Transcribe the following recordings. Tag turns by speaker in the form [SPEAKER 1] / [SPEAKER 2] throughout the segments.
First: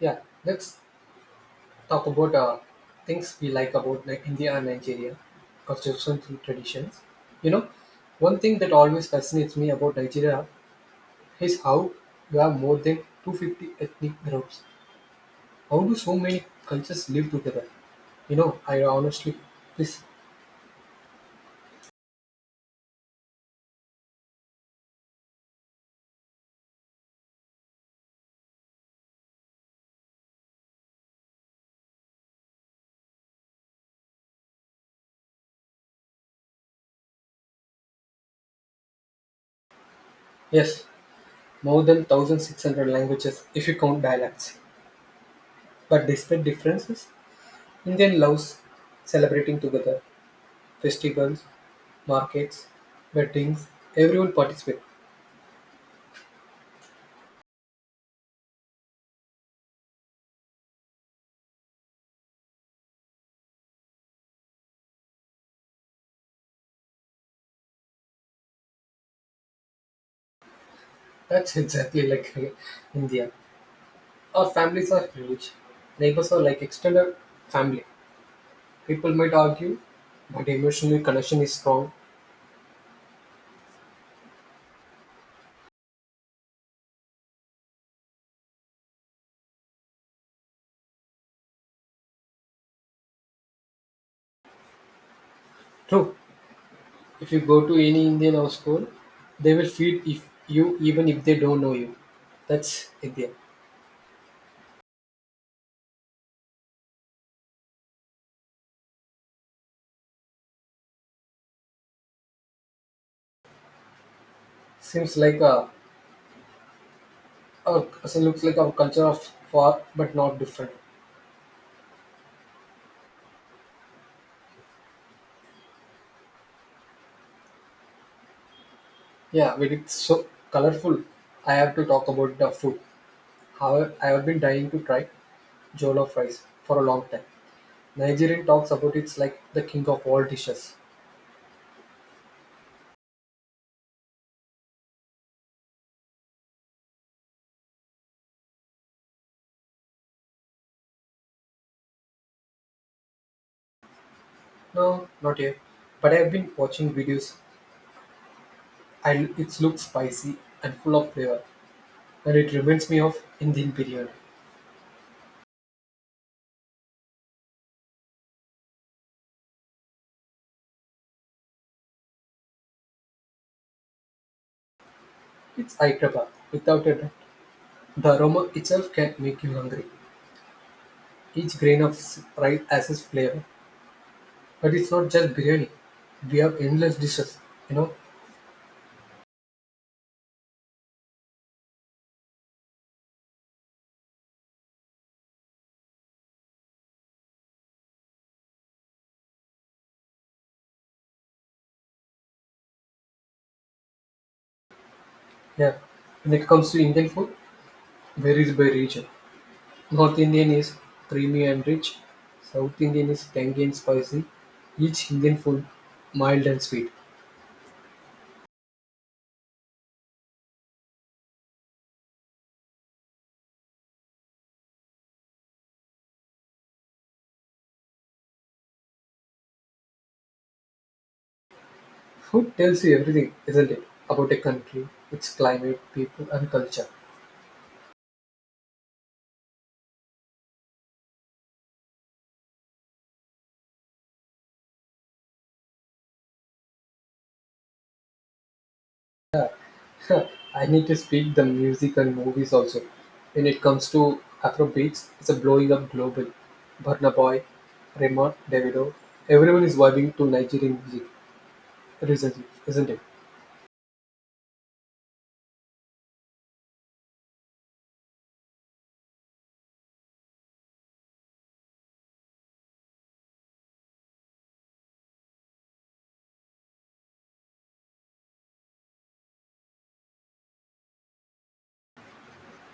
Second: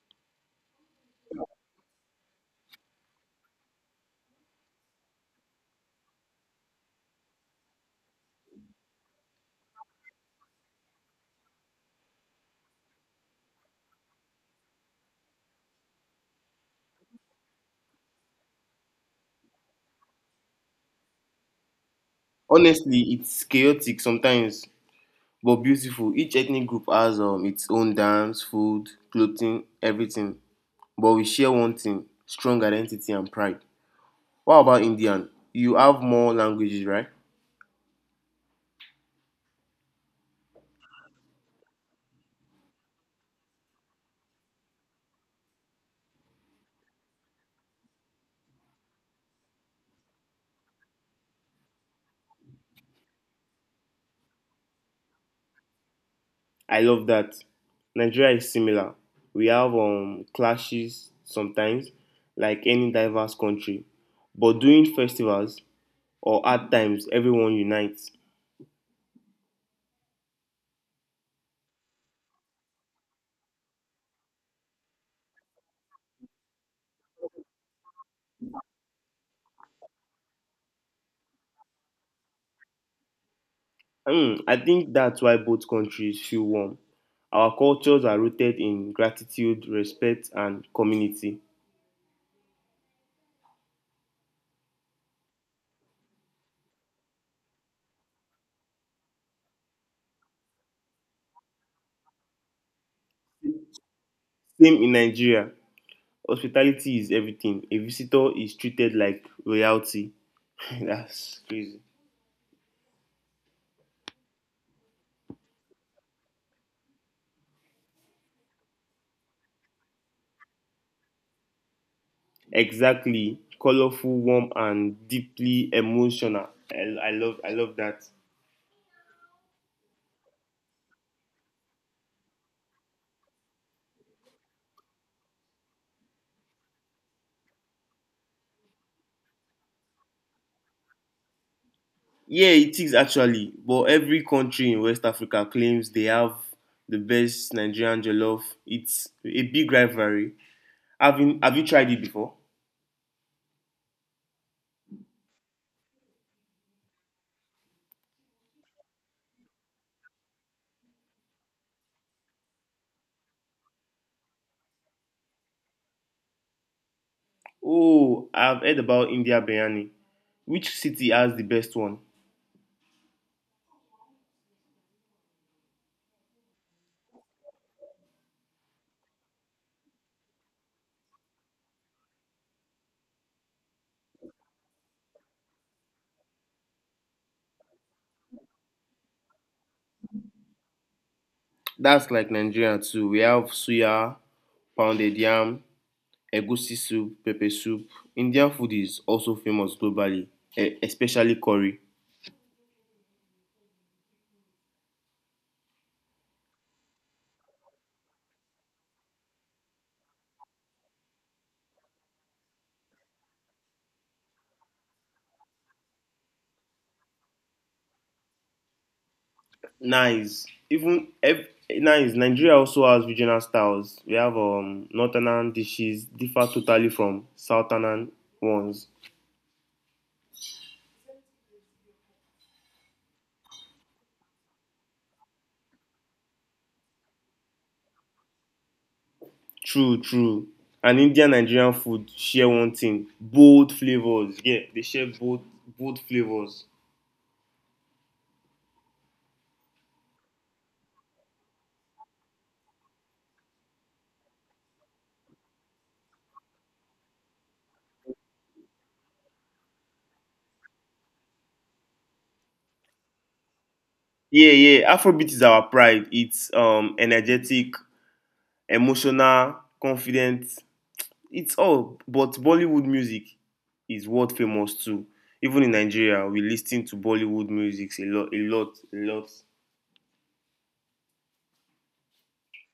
[SPEAKER 1] Yeah, let's talk about things we like about like India and Nigeria, construction and traditions. You know, one thing that always fascinates me about Nigeria is how you have more than 250 ethnic groups. How do so many cultures live together? You know, I honestly, this
[SPEAKER 2] Honestly, it's chaotic sometimes, but beautiful. Each ethnic group has its own dance, food, clothing, everything. But we share one thing strong identity and pride. What about Indian? You have more languages, right?
[SPEAKER 1] yes, more than 1,600 languages if you count dialects. But despite differences, Indian loves celebrating together, festivals, markets, weddings, everyone participates.
[SPEAKER 2] I love that. Nigeria is similar. We have clashes sometimes, like any diverse country. But during festivals or hard times, everyone unites.
[SPEAKER 1] That's exactly like India. Our families are huge. Neighbors are like extended family. People might argue, but emotional connection is strong.
[SPEAKER 2] I think that's why both countries feel warm. Our cultures are rooted in gratitude, respect, and community.
[SPEAKER 1] True. If you go to any Indian household, they will feed if you even if they don't know you. That's India.
[SPEAKER 2] Same in Nigeria, hospitality is everything. A visitor is treated like royalty. That's crazy.
[SPEAKER 1] Seems like a, our so looks like our culture of far but not different.
[SPEAKER 2] Exactly, colorful, warm, and deeply emotional. I love that.
[SPEAKER 1] Yeah, but it's so colorful. I have to talk about the food. However, I have been dying to try jollof rice for a long time. Nigerian talks about it's like the king of all dishes.
[SPEAKER 2] Yeah, it is actually. But every country in West Africa claims they have the best Nigerian jollof. It's a big rivalry. Have you tried it before?
[SPEAKER 1] No, not yet. But I've been watching videos, and it looks spicy and full of flavor. And it reminds me of Indian biryani.
[SPEAKER 2] Oh, I've heard about India biryani. Which city has the best one?
[SPEAKER 1] It's Hyderabad. Without a doubt. The aroma itself can make you hungry. Each grain of rice has its flavor. But it's not just biryani. We have endless dishes, you know?
[SPEAKER 2] That's like Nigeria too. We have suya, pounded yam, egusi soup, pepper soup. Indian food is also famous globally, especially curry.
[SPEAKER 1] Yeah. When it comes to Indian food, varies by region. North Indian is creamy and rich. South Indian is tangy and spicy. Each Indian food mild and sweet.
[SPEAKER 2] Nice. Nice. Nigeria also has regional styles. We have northern dishes differ totally from southern ones.
[SPEAKER 1] Food tells you everything, isn't it? About a country, its climate, people, and culture.
[SPEAKER 2] True, and Indian Nigerian food share one thing bold flavors. Yeah, they share bold flavors.
[SPEAKER 1] I need to speak the music and movies also. When it comes to Afro beats, it's a blowing up global. Burna Boy, Raymond, Davido, everyone is vibing to Nigerian music recently, isn't it?
[SPEAKER 2] Yeah, yeah, afrobeat is our pride. It's energetic, emotional, confident. It's all, but Bollywood music is world famous too. Even in Nigeria, we lis to Bollywood music a lot, a lot, a lot.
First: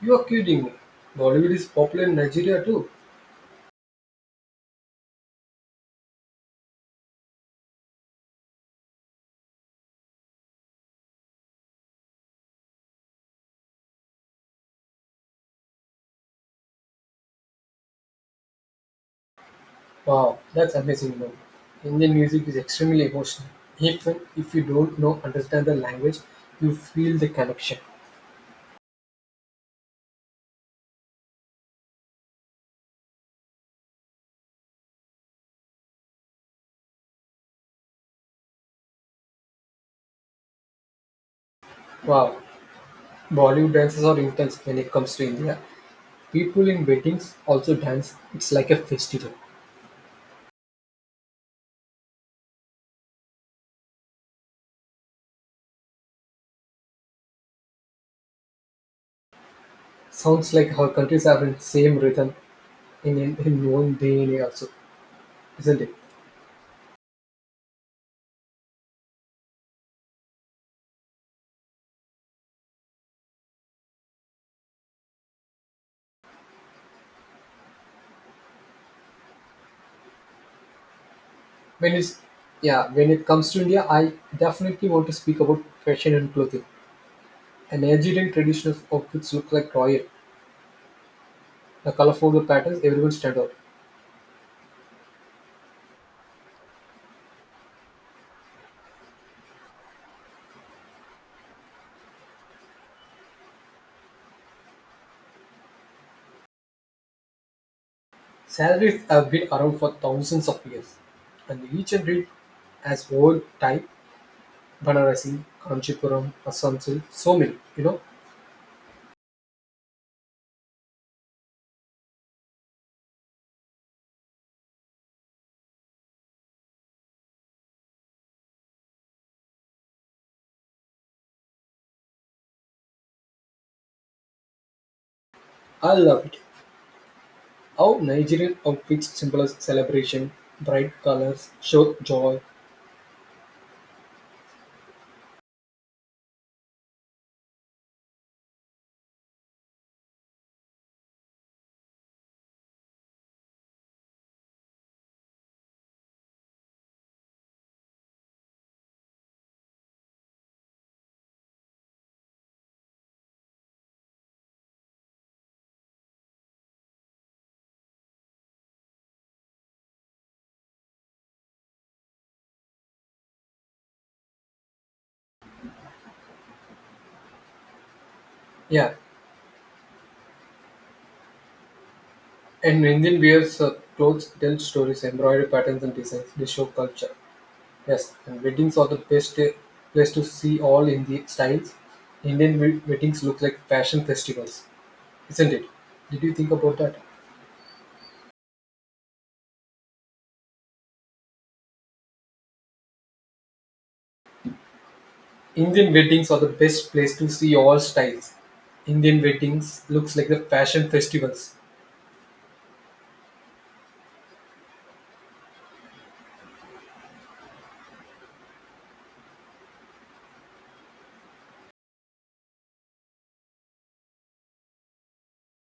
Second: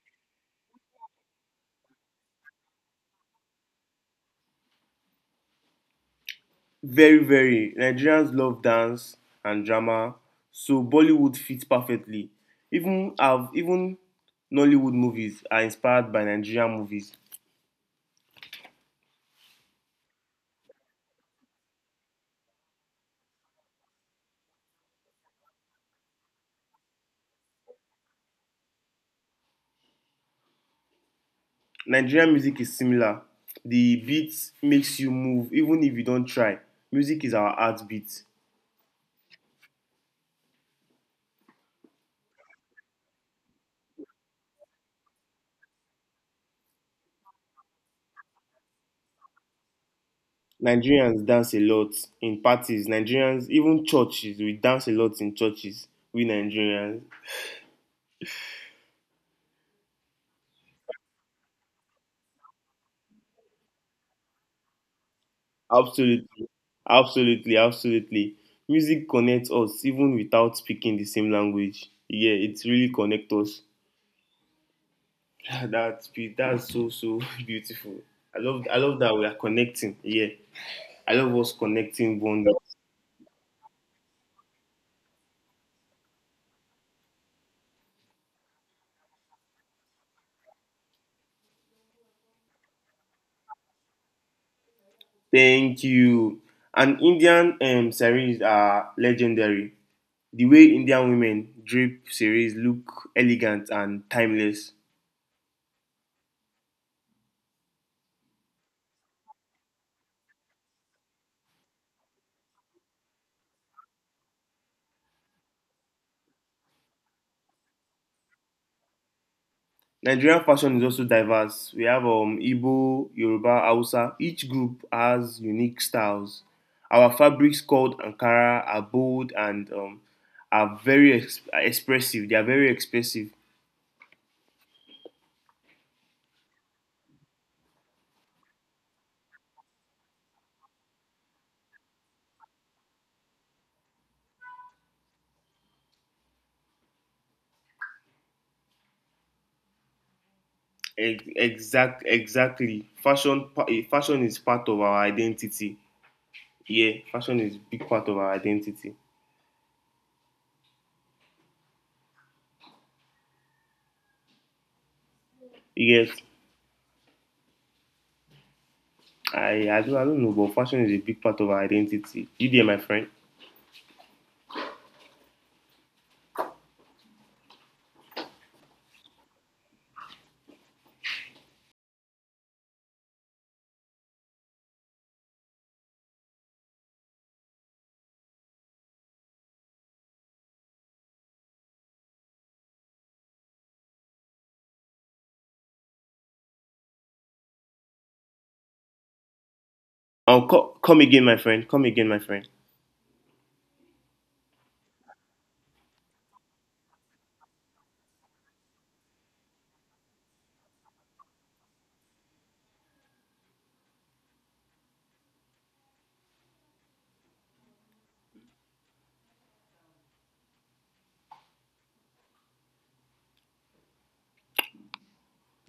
[SPEAKER 1] You are kidding me. Bollywood is popular in Nigeria too.
[SPEAKER 2] Very, very. Nigerians love dance and drama, so Bollywood fits perfectly. Even Nollywood movies are inspired by Nigerian movies.
[SPEAKER 1] Wow, that's amazing man. Indian music is extremely emotional. Even if you don't know understand the language, you feel the connection.
[SPEAKER 2] Nigerian music is similar. The beat makes you move even if you don't try. Music is our heartbeat.
[SPEAKER 1] Wow, Bollywood dances are intense when it comes to India. People in weddings also dance. It's like a festival.
[SPEAKER 2] Nigerians dance a lot in parties. Nigerians, even churches, we dance a lot in churches. We Nigerians.
[SPEAKER 1] Sounds like our countries are in same rhythm in one DNA also, isn't it?
[SPEAKER 2] Absolutely, absolutely, absolutely. Music connects us even without speaking the same language. Yeah, it really connects us. Ah, that's so so beautiful. I love that we are connecting. Yeah, I love us
[SPEAKER 1] When
[SPEAKER 2] connecting
[SPEAKER 1] it's
[SPEAKER 2] bonding.
[SPEAKER 1] yeah, when it comes to India, I definitely want to speak about fashion and clothing. An Nigerian traditional outfits look like royal. The colorful patterns, everyone stand out.
[SPEAKER 2] Thank you. And Indian saris are legendary. The way Indian women drape saris look elegant and timeless.
[SPEAKER 1] Salaries have been around for thousands of years, and each and read as old type Banarasi, Kanchipuram, Asamsil, so many. You know,
[SPEAKER 2] Nigerian fashion is also diverse. We have Igbo, Yoruba, Hausa. Each group has unique styles. Our fabrics called Ankara are bold and are very expressive. They are very expressive.
[SPEAKER 1] I love it. How Nigerian outfits symbolize celebration, bright colors show joy.
[SPEAKER 2] Exactly. Fashion is part of our identity. Yeah, fashion is a big part of our identity. Yes, I don't know, but fashion is a big part of our identity. You there, my friend?
[SPEAKER 1] Yeah, and Indian wears clothes tell stories, embroidery patterns and designs. They show culture. Yes, and weddings are the best place to see all in the styles. Indian weddings look like fashion festivals, isn't it? Did you think about that?
[SPEAKER 2] Oh, come again, my friend. Come again, my friend.
[SPEAKER 1] Indian weddings are the best place to see all styles. Indian weddings looks like the fashion festivals.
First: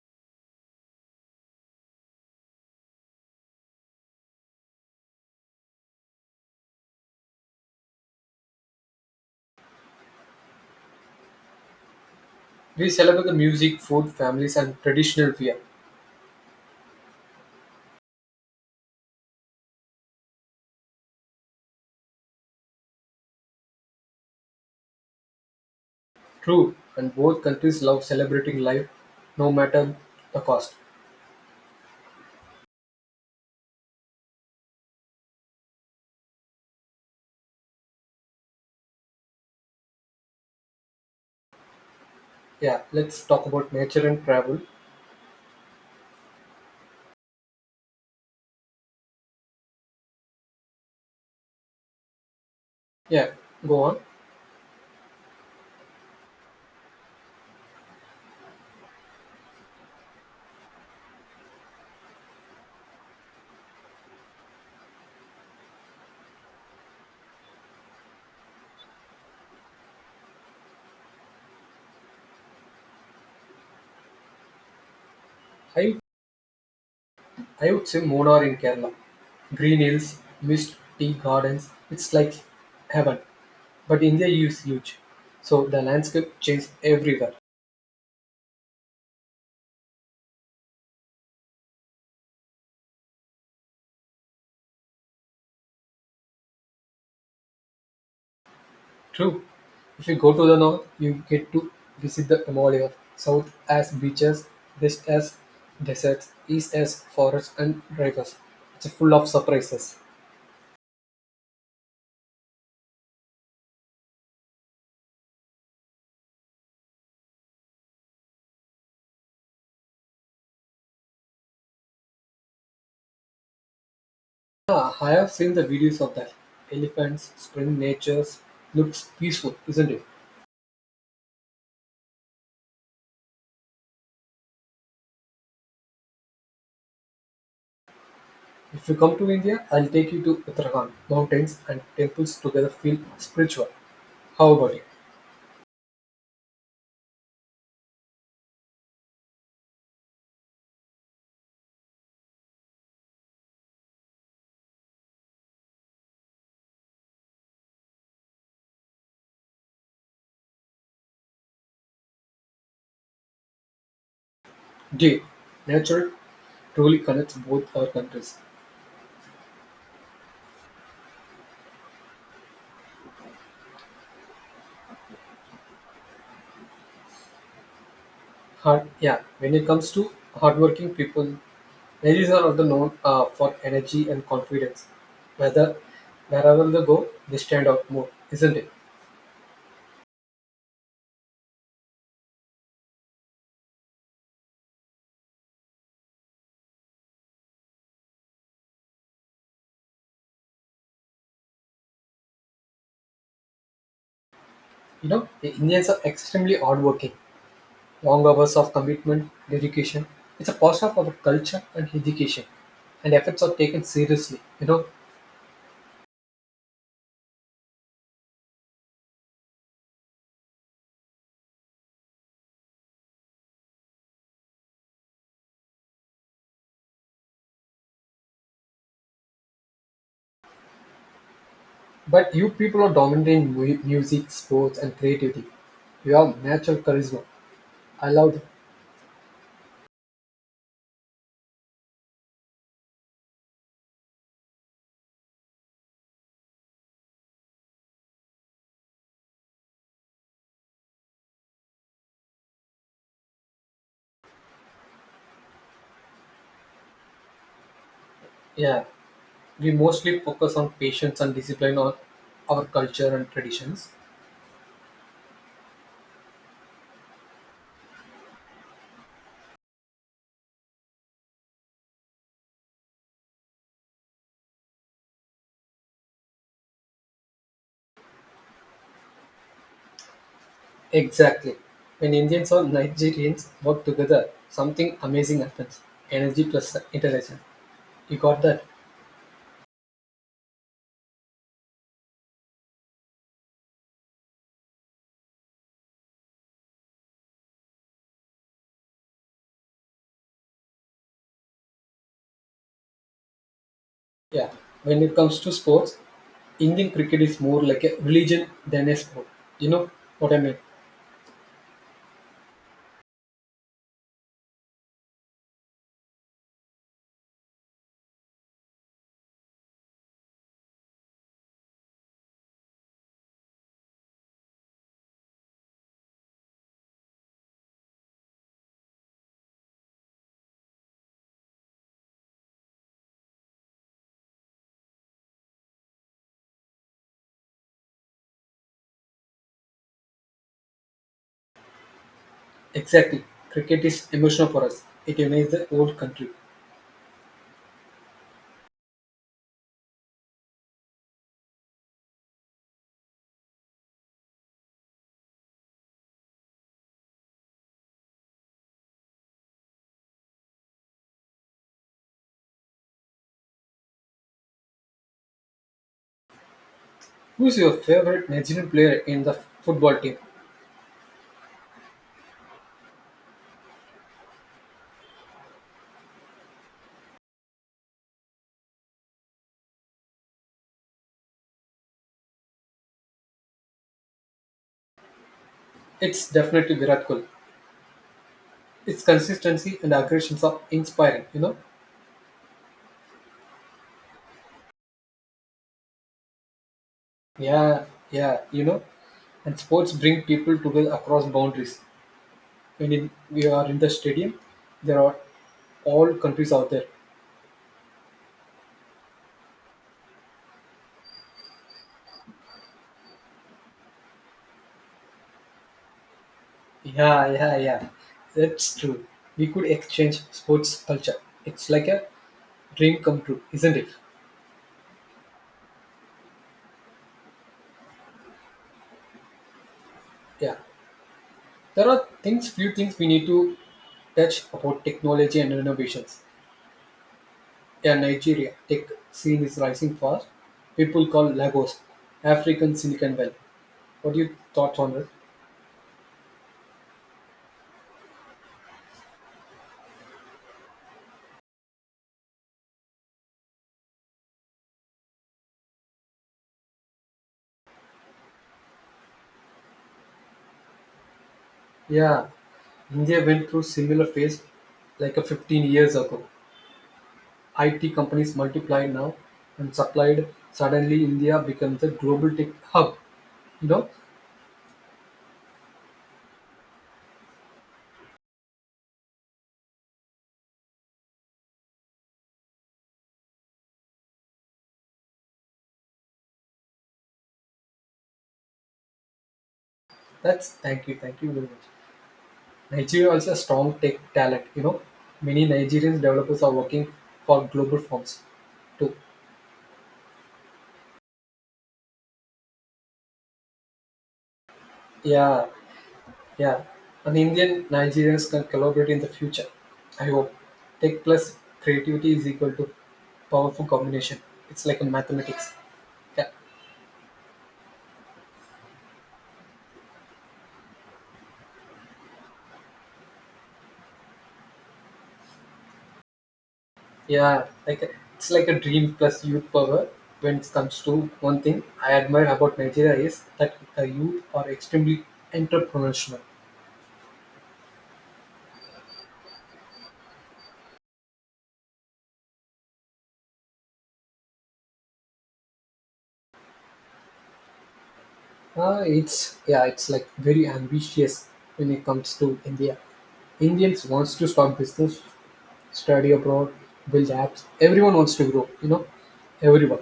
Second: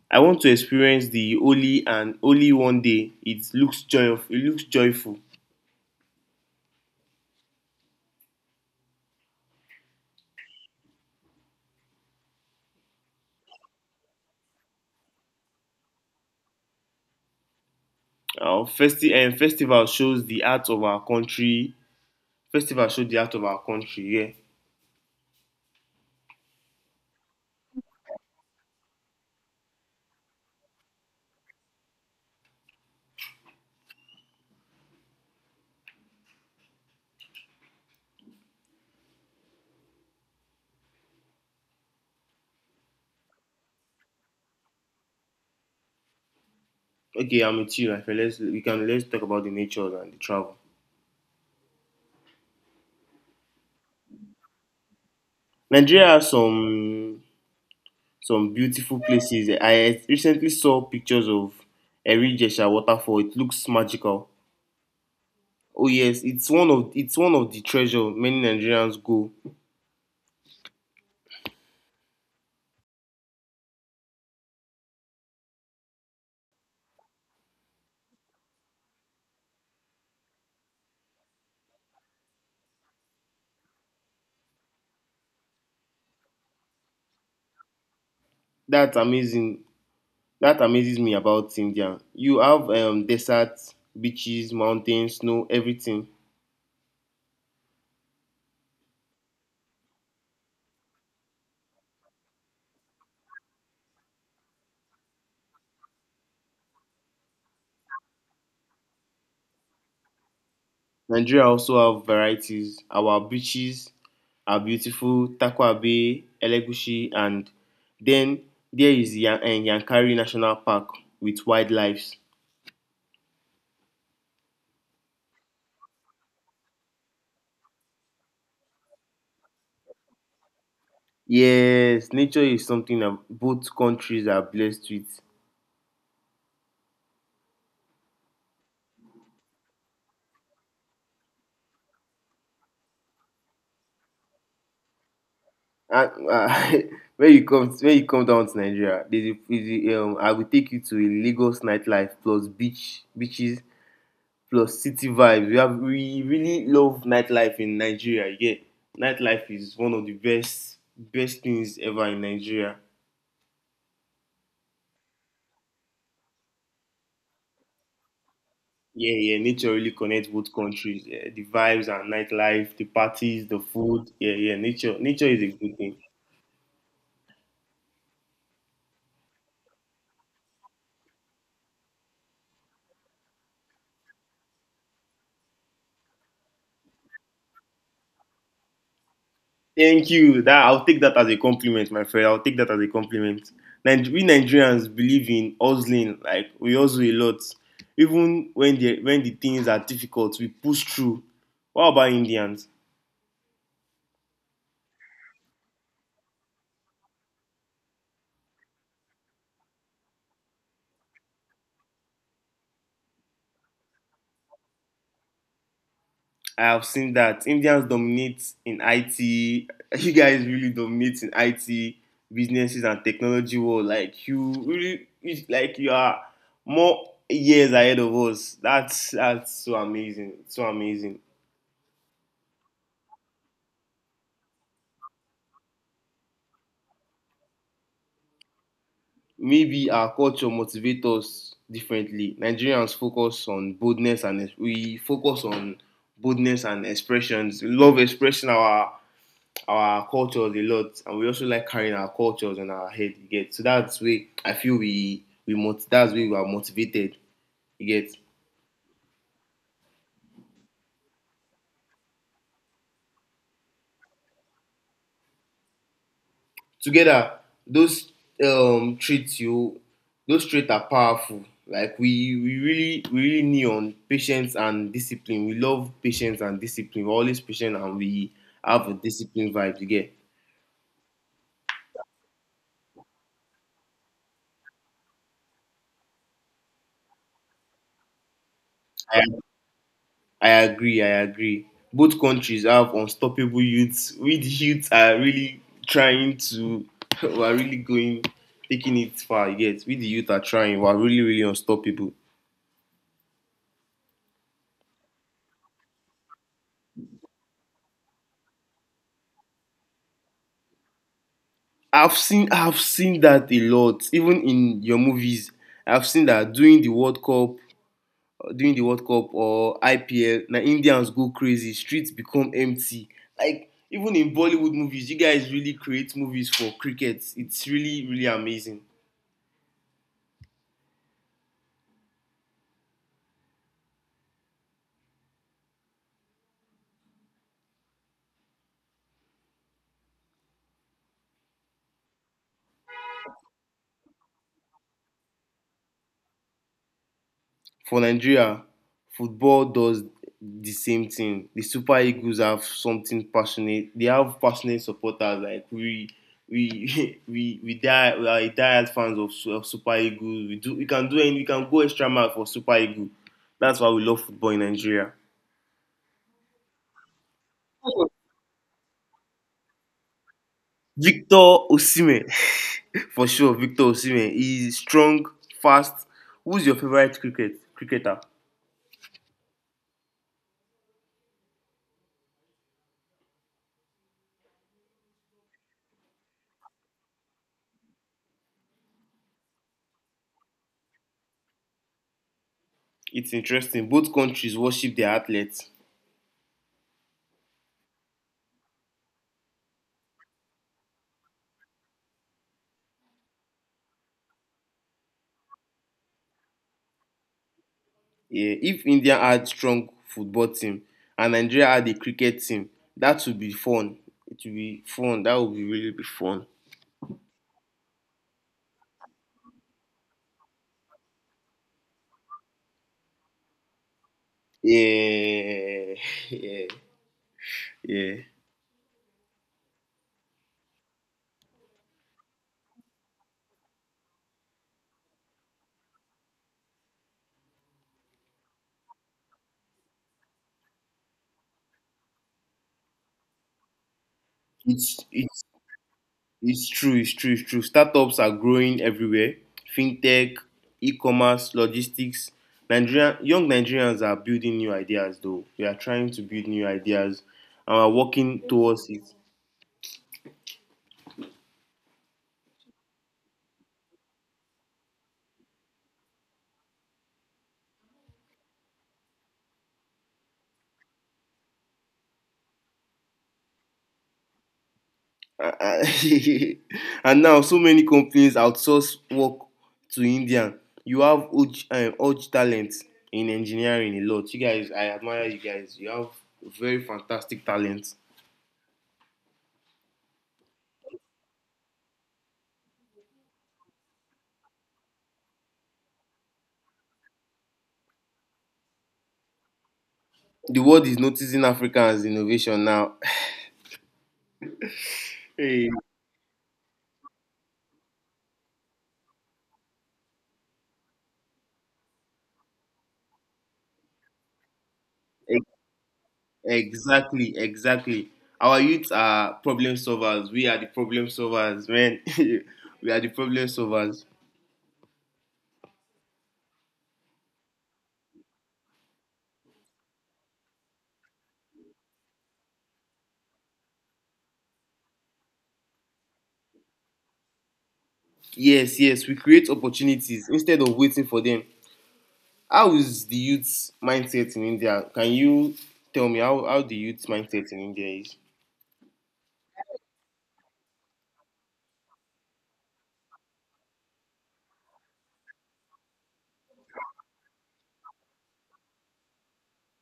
[SPEAKER 2] I want to experience the holy and only one day. It looks joyful. It looks joyful.
[SPEAKER 1] We celebrate the music, food, families and traditional wear.
[SPEAKER 2] And festival shows the art of our country. Festival shows the art of our country. Yeah.
[SPEAKER 1] True, and both countries love celebrating life no matter the cost. Yeah, let's talk about nature and travel.
[SPEAKER 2] Okay, I'm with you, my friend. Let's we can let's talk about the nature and the travel.
[SPEAKER 1] Yeah, go on.
[SPEAKER 2] Nigeria has some beautiful places. I recently saw pictures of Erigesha waterfall. It looks magical. Oh yes, it's one of the treasure many Nigerians go.
[SPEAKER 1] I I would say Munnar in Kerala. Green hills, mist, tea gardens. It's like heaven. But India is huge, so the landscape changes everywhere.
[SPEAKER 2] That's amazing. That amazes me about India. You have deserts, beaches, mountains, snow, everything.
[SPEAKER 1] True. If you go to the north, you get to visit the Himalaya, south as beaches, west as deserts, east as forests and rivers. It's full of surprises.
[SPEAKER 2] Nigeria also have varieties. Our beaches are beautiful, Takwa Bay, Elegushi, and then there is Yankari National Park with wildlife.
[SPEAKER 1] Ah, I have seen the videos of that. Elephants, spring natures, looks peaceful, isn't it?
[SPEAKER 2] Yes, nature is something that both countries are blessed with.
[SPEAKER 1] If you come to India, I'll take you to Uttarakhand. Mountains and temples together feel spiritual. How about it?
[SPEAKER 2] And when you come down to Nigeria, there's a, I will take you to a Lagos nightlife plus beaches plus city vibes. We really love nightlife in Nigeria. Yeah, nightlife is one of the best things ever in Nigeria.
[SPEAKER 1] D. Nature truly connects both our countries.
[SPEAKER 2] Yeah, yeah, nature really connects both countries. Yeah, the vibes and nightlife, the parties, the food. Yeah, yeah, nature is a good thing.
[SPEAKER 1] Hard, yeah. When it comes to hardworking people, ladies are also known for energy and confidence. Whether wherever they go, they stand out more, isn't it?
[SPEAKER 2] Thank you. That I'll take that as a compliment, my friend. I'll take that as a compliment. We Nigerians believe in hustling. Like we hustle a lot, even when the things are difficult, we push through. What about Indians?
[SPEAKER 1] You know, the Indians are extremely hardworking. Long hours of commitment, dedication. It's a part of our culture and education, and efforts are taken seriously. You know,
[SPEAKER 2] I've seen that Indians dominate in IT. You guys really dominate in IT businesses and technology world. Like you really, like you are more years ahead of us. That's so amazing, so amazing.
[SPEAKER 1] but you people are dominant in music, sports, and creativity. You have natural charisma. I love that.
[SPEAKER 2] Maybe our culture motivates us differently. Nigerians focus on boldness and we focus on boldness and expressions. We love expressing our cultures a lot, and we also like carrying our cultures on our head. You get, so that's way I feel that's way we are motivated. You get.
[SPEAKER 1] Yeah, we mostly focus on patience and discipline on our culture and traditions.
[SPEAKER 2] Together, those um traits you those traits are powerful. Like we really need on patience and discipline. We love patience and discipline. We're always patient and we have a discipline vibe. You get.
[SPEAKER 1] Exactly. When Indians or Nigerians work together, something amazing happens. Energy plus intelligence. You got that?
[SPEAKER 2] I agree, I agree. Both countries have unstoppable youths. We the youths are really trying to we are really going taking it far, yet. We the youth are trying, we are really, really unstoppable.
[SPEAKER 1] Yeah. When it comes to sports, Indian cricket is more like a religion than a sport. You know what I mean?
[SPEAKER 2] I've seen that a lot, even in your movies. I've seen that during the World Cup or IPL, na Indians go crazy, streets become empty. Like even in Bollywood movies, you guys really create movies for cricket. It's really, really amazing.
[SPEAKER 1] Exactly. Cricket is emotional for us. It unites the whole country.
[SPEAKER 2] For Nigeria, football does the same thing. The Super Eagles have something passionate. They have passionate supporters. Like we, we die. We are diehard fans of Super Eagles. We do. We can do any. We can go extra mile for Super Eagles. That's why we love football in Nigeria.
[SPEAKER 1] Who is your favorite Nigerian player in the football team?
[SPEAKER 2] Victor Osimhen, for sure. Victor Osimhen. He's strong, fast. Who's your favorite cricketer?
[SPEAKER 1] It's definitely Virat Kohli. Its consistency and aggressions are inspiring, you know?
[SPEAKER 2] It's interesting. Both countries worship their athletes.
[SPEAKER 1] Yeah, yeah, you know, and sports bring people together across boundaries. When in, we are in the stadium, there are all countries out there.
[SPEAKER 2] Yeah, if India had strong football team and Nigeria had a cricket team, that would be fun. It would be fun. That would be really be fun.
[SPEAKER 1] Yeah, yeah, yeah, that's true. We could exchange sports culture. It's like a dream come true, isn't it?
[SPEAKER 2] Yeah, yeah, yeah.
[SPEAKER 1] Yeah, there are things, few things we need to touch about technology and innovations. Yeah, Nigeria tech scene is rising fast. People call Lagos African Silicon Valley. What do you thought on
[SPEAKER 2] it's
[SPEAKER 1] it?
[SPEAKER 2] it's it's true, it's true, startups are growing everywhere. Fintech, e-commerce, logistics. Nigerian Young Nigerians are building new ideas, though we are trying to build new ideas, and we are working towards it.
[SPEAKER 1] Yeah, India went through similar phase like a 15 years ago. IT companies multiplied now and supplied. Suddenly, India becomes a global tech hub. You know,
[SPEAKER 2] uh, uh, and now so many companies outsource work to Indian. You have huge, huge talent in engineering a lot. You guys, I admire you guys. You have very fantastic talent.
[SPEAKER 1] that's thank you very much. Nigeria also a strong tech talent. You know, many Nigerian developers are working for global firms too.
[SPEAKER 2] The world is noticing Africa as innovation now.
[SPEAKER 1] Yeah,
[SPEAKER 2] Hey,
[SPEAKER 1] yeah. And Indian Nigerians can collaborate in the future. I hope tech plus creativity is equal to powerful combination. It's like a
[SPEAKER 2] e-
[SPEAKER 1] mathematics. Yeah,
[SPEAKER 2] exactly, exactly. Our youths are problem solvers. We are the problem solvers, man. We are the problem solvers.
[SPEAKER 1] yeah, like a, it's like a dream plus youth power. When it comes to one thing I admire about Nigeria is that the youth are extremely entrepreneurial.
[SPEAKER 2] Yes, yes, we create opportunities instead of waiting for them. How is the youth mindset in India? Can you tell me how the youth mindset in India is?
[SPEAKER 1] It's yeah, it's like very ambitious when it comes to India. Indians wants to start business, study abroad, build apps. Everyone wants to grow. You know, everyone.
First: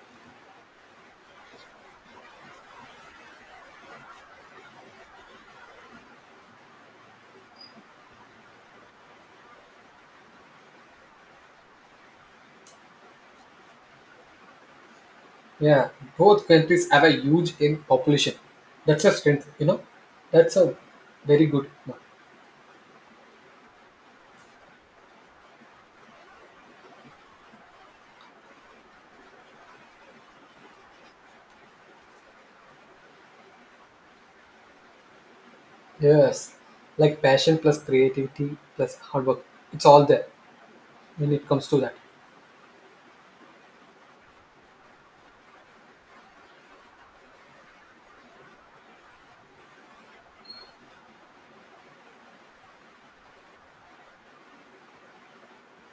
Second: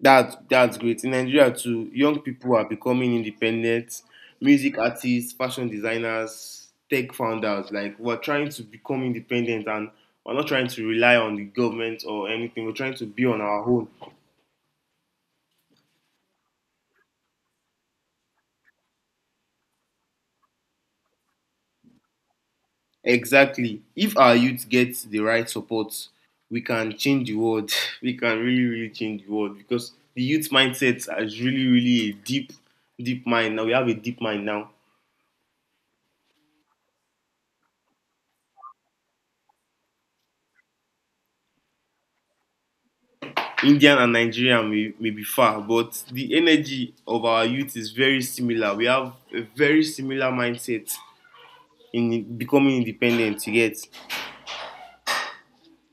[SPEAKER 2] That's great. In Nigeria too, young people are becoming independent, music artists, fashion designers, tech founders. Like we're trying to become independent and we're not trying to rely on the government or anything. We're trying to be on our own.
[SPEAKER 1] Yeah, both countries have a huge in population. That's a strength. You know, that's a very good. One.
[SPEAKER 2] Exactly. If our youth gets the right support, we can change the world. We can really, really change the world because the youth mindset is really, really a deep, deep mind. Now we have a deep mind now.
[SPEAKER 1] Yes, like passion plus creativity plus hard work, it's all there when it comes to that.
[SPEAKER 2] Indian and Nigerian may be far, but the energy of our youth is very similar. We have a very similar mindset in becoming independent. You get.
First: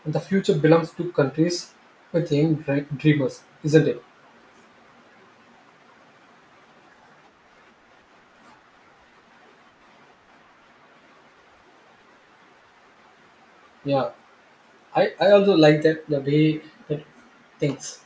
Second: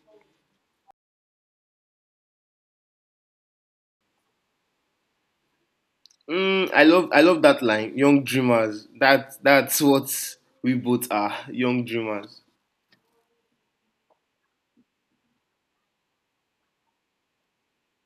[SPEAKER 1] And the future belongs to countries with young dreamers, isn't it?
[SPEAKER 2] I love that line. Young dreamers. That's what we both are. Young dreamers.
[SPEAKER 1] Yeah, I also like that the way that things.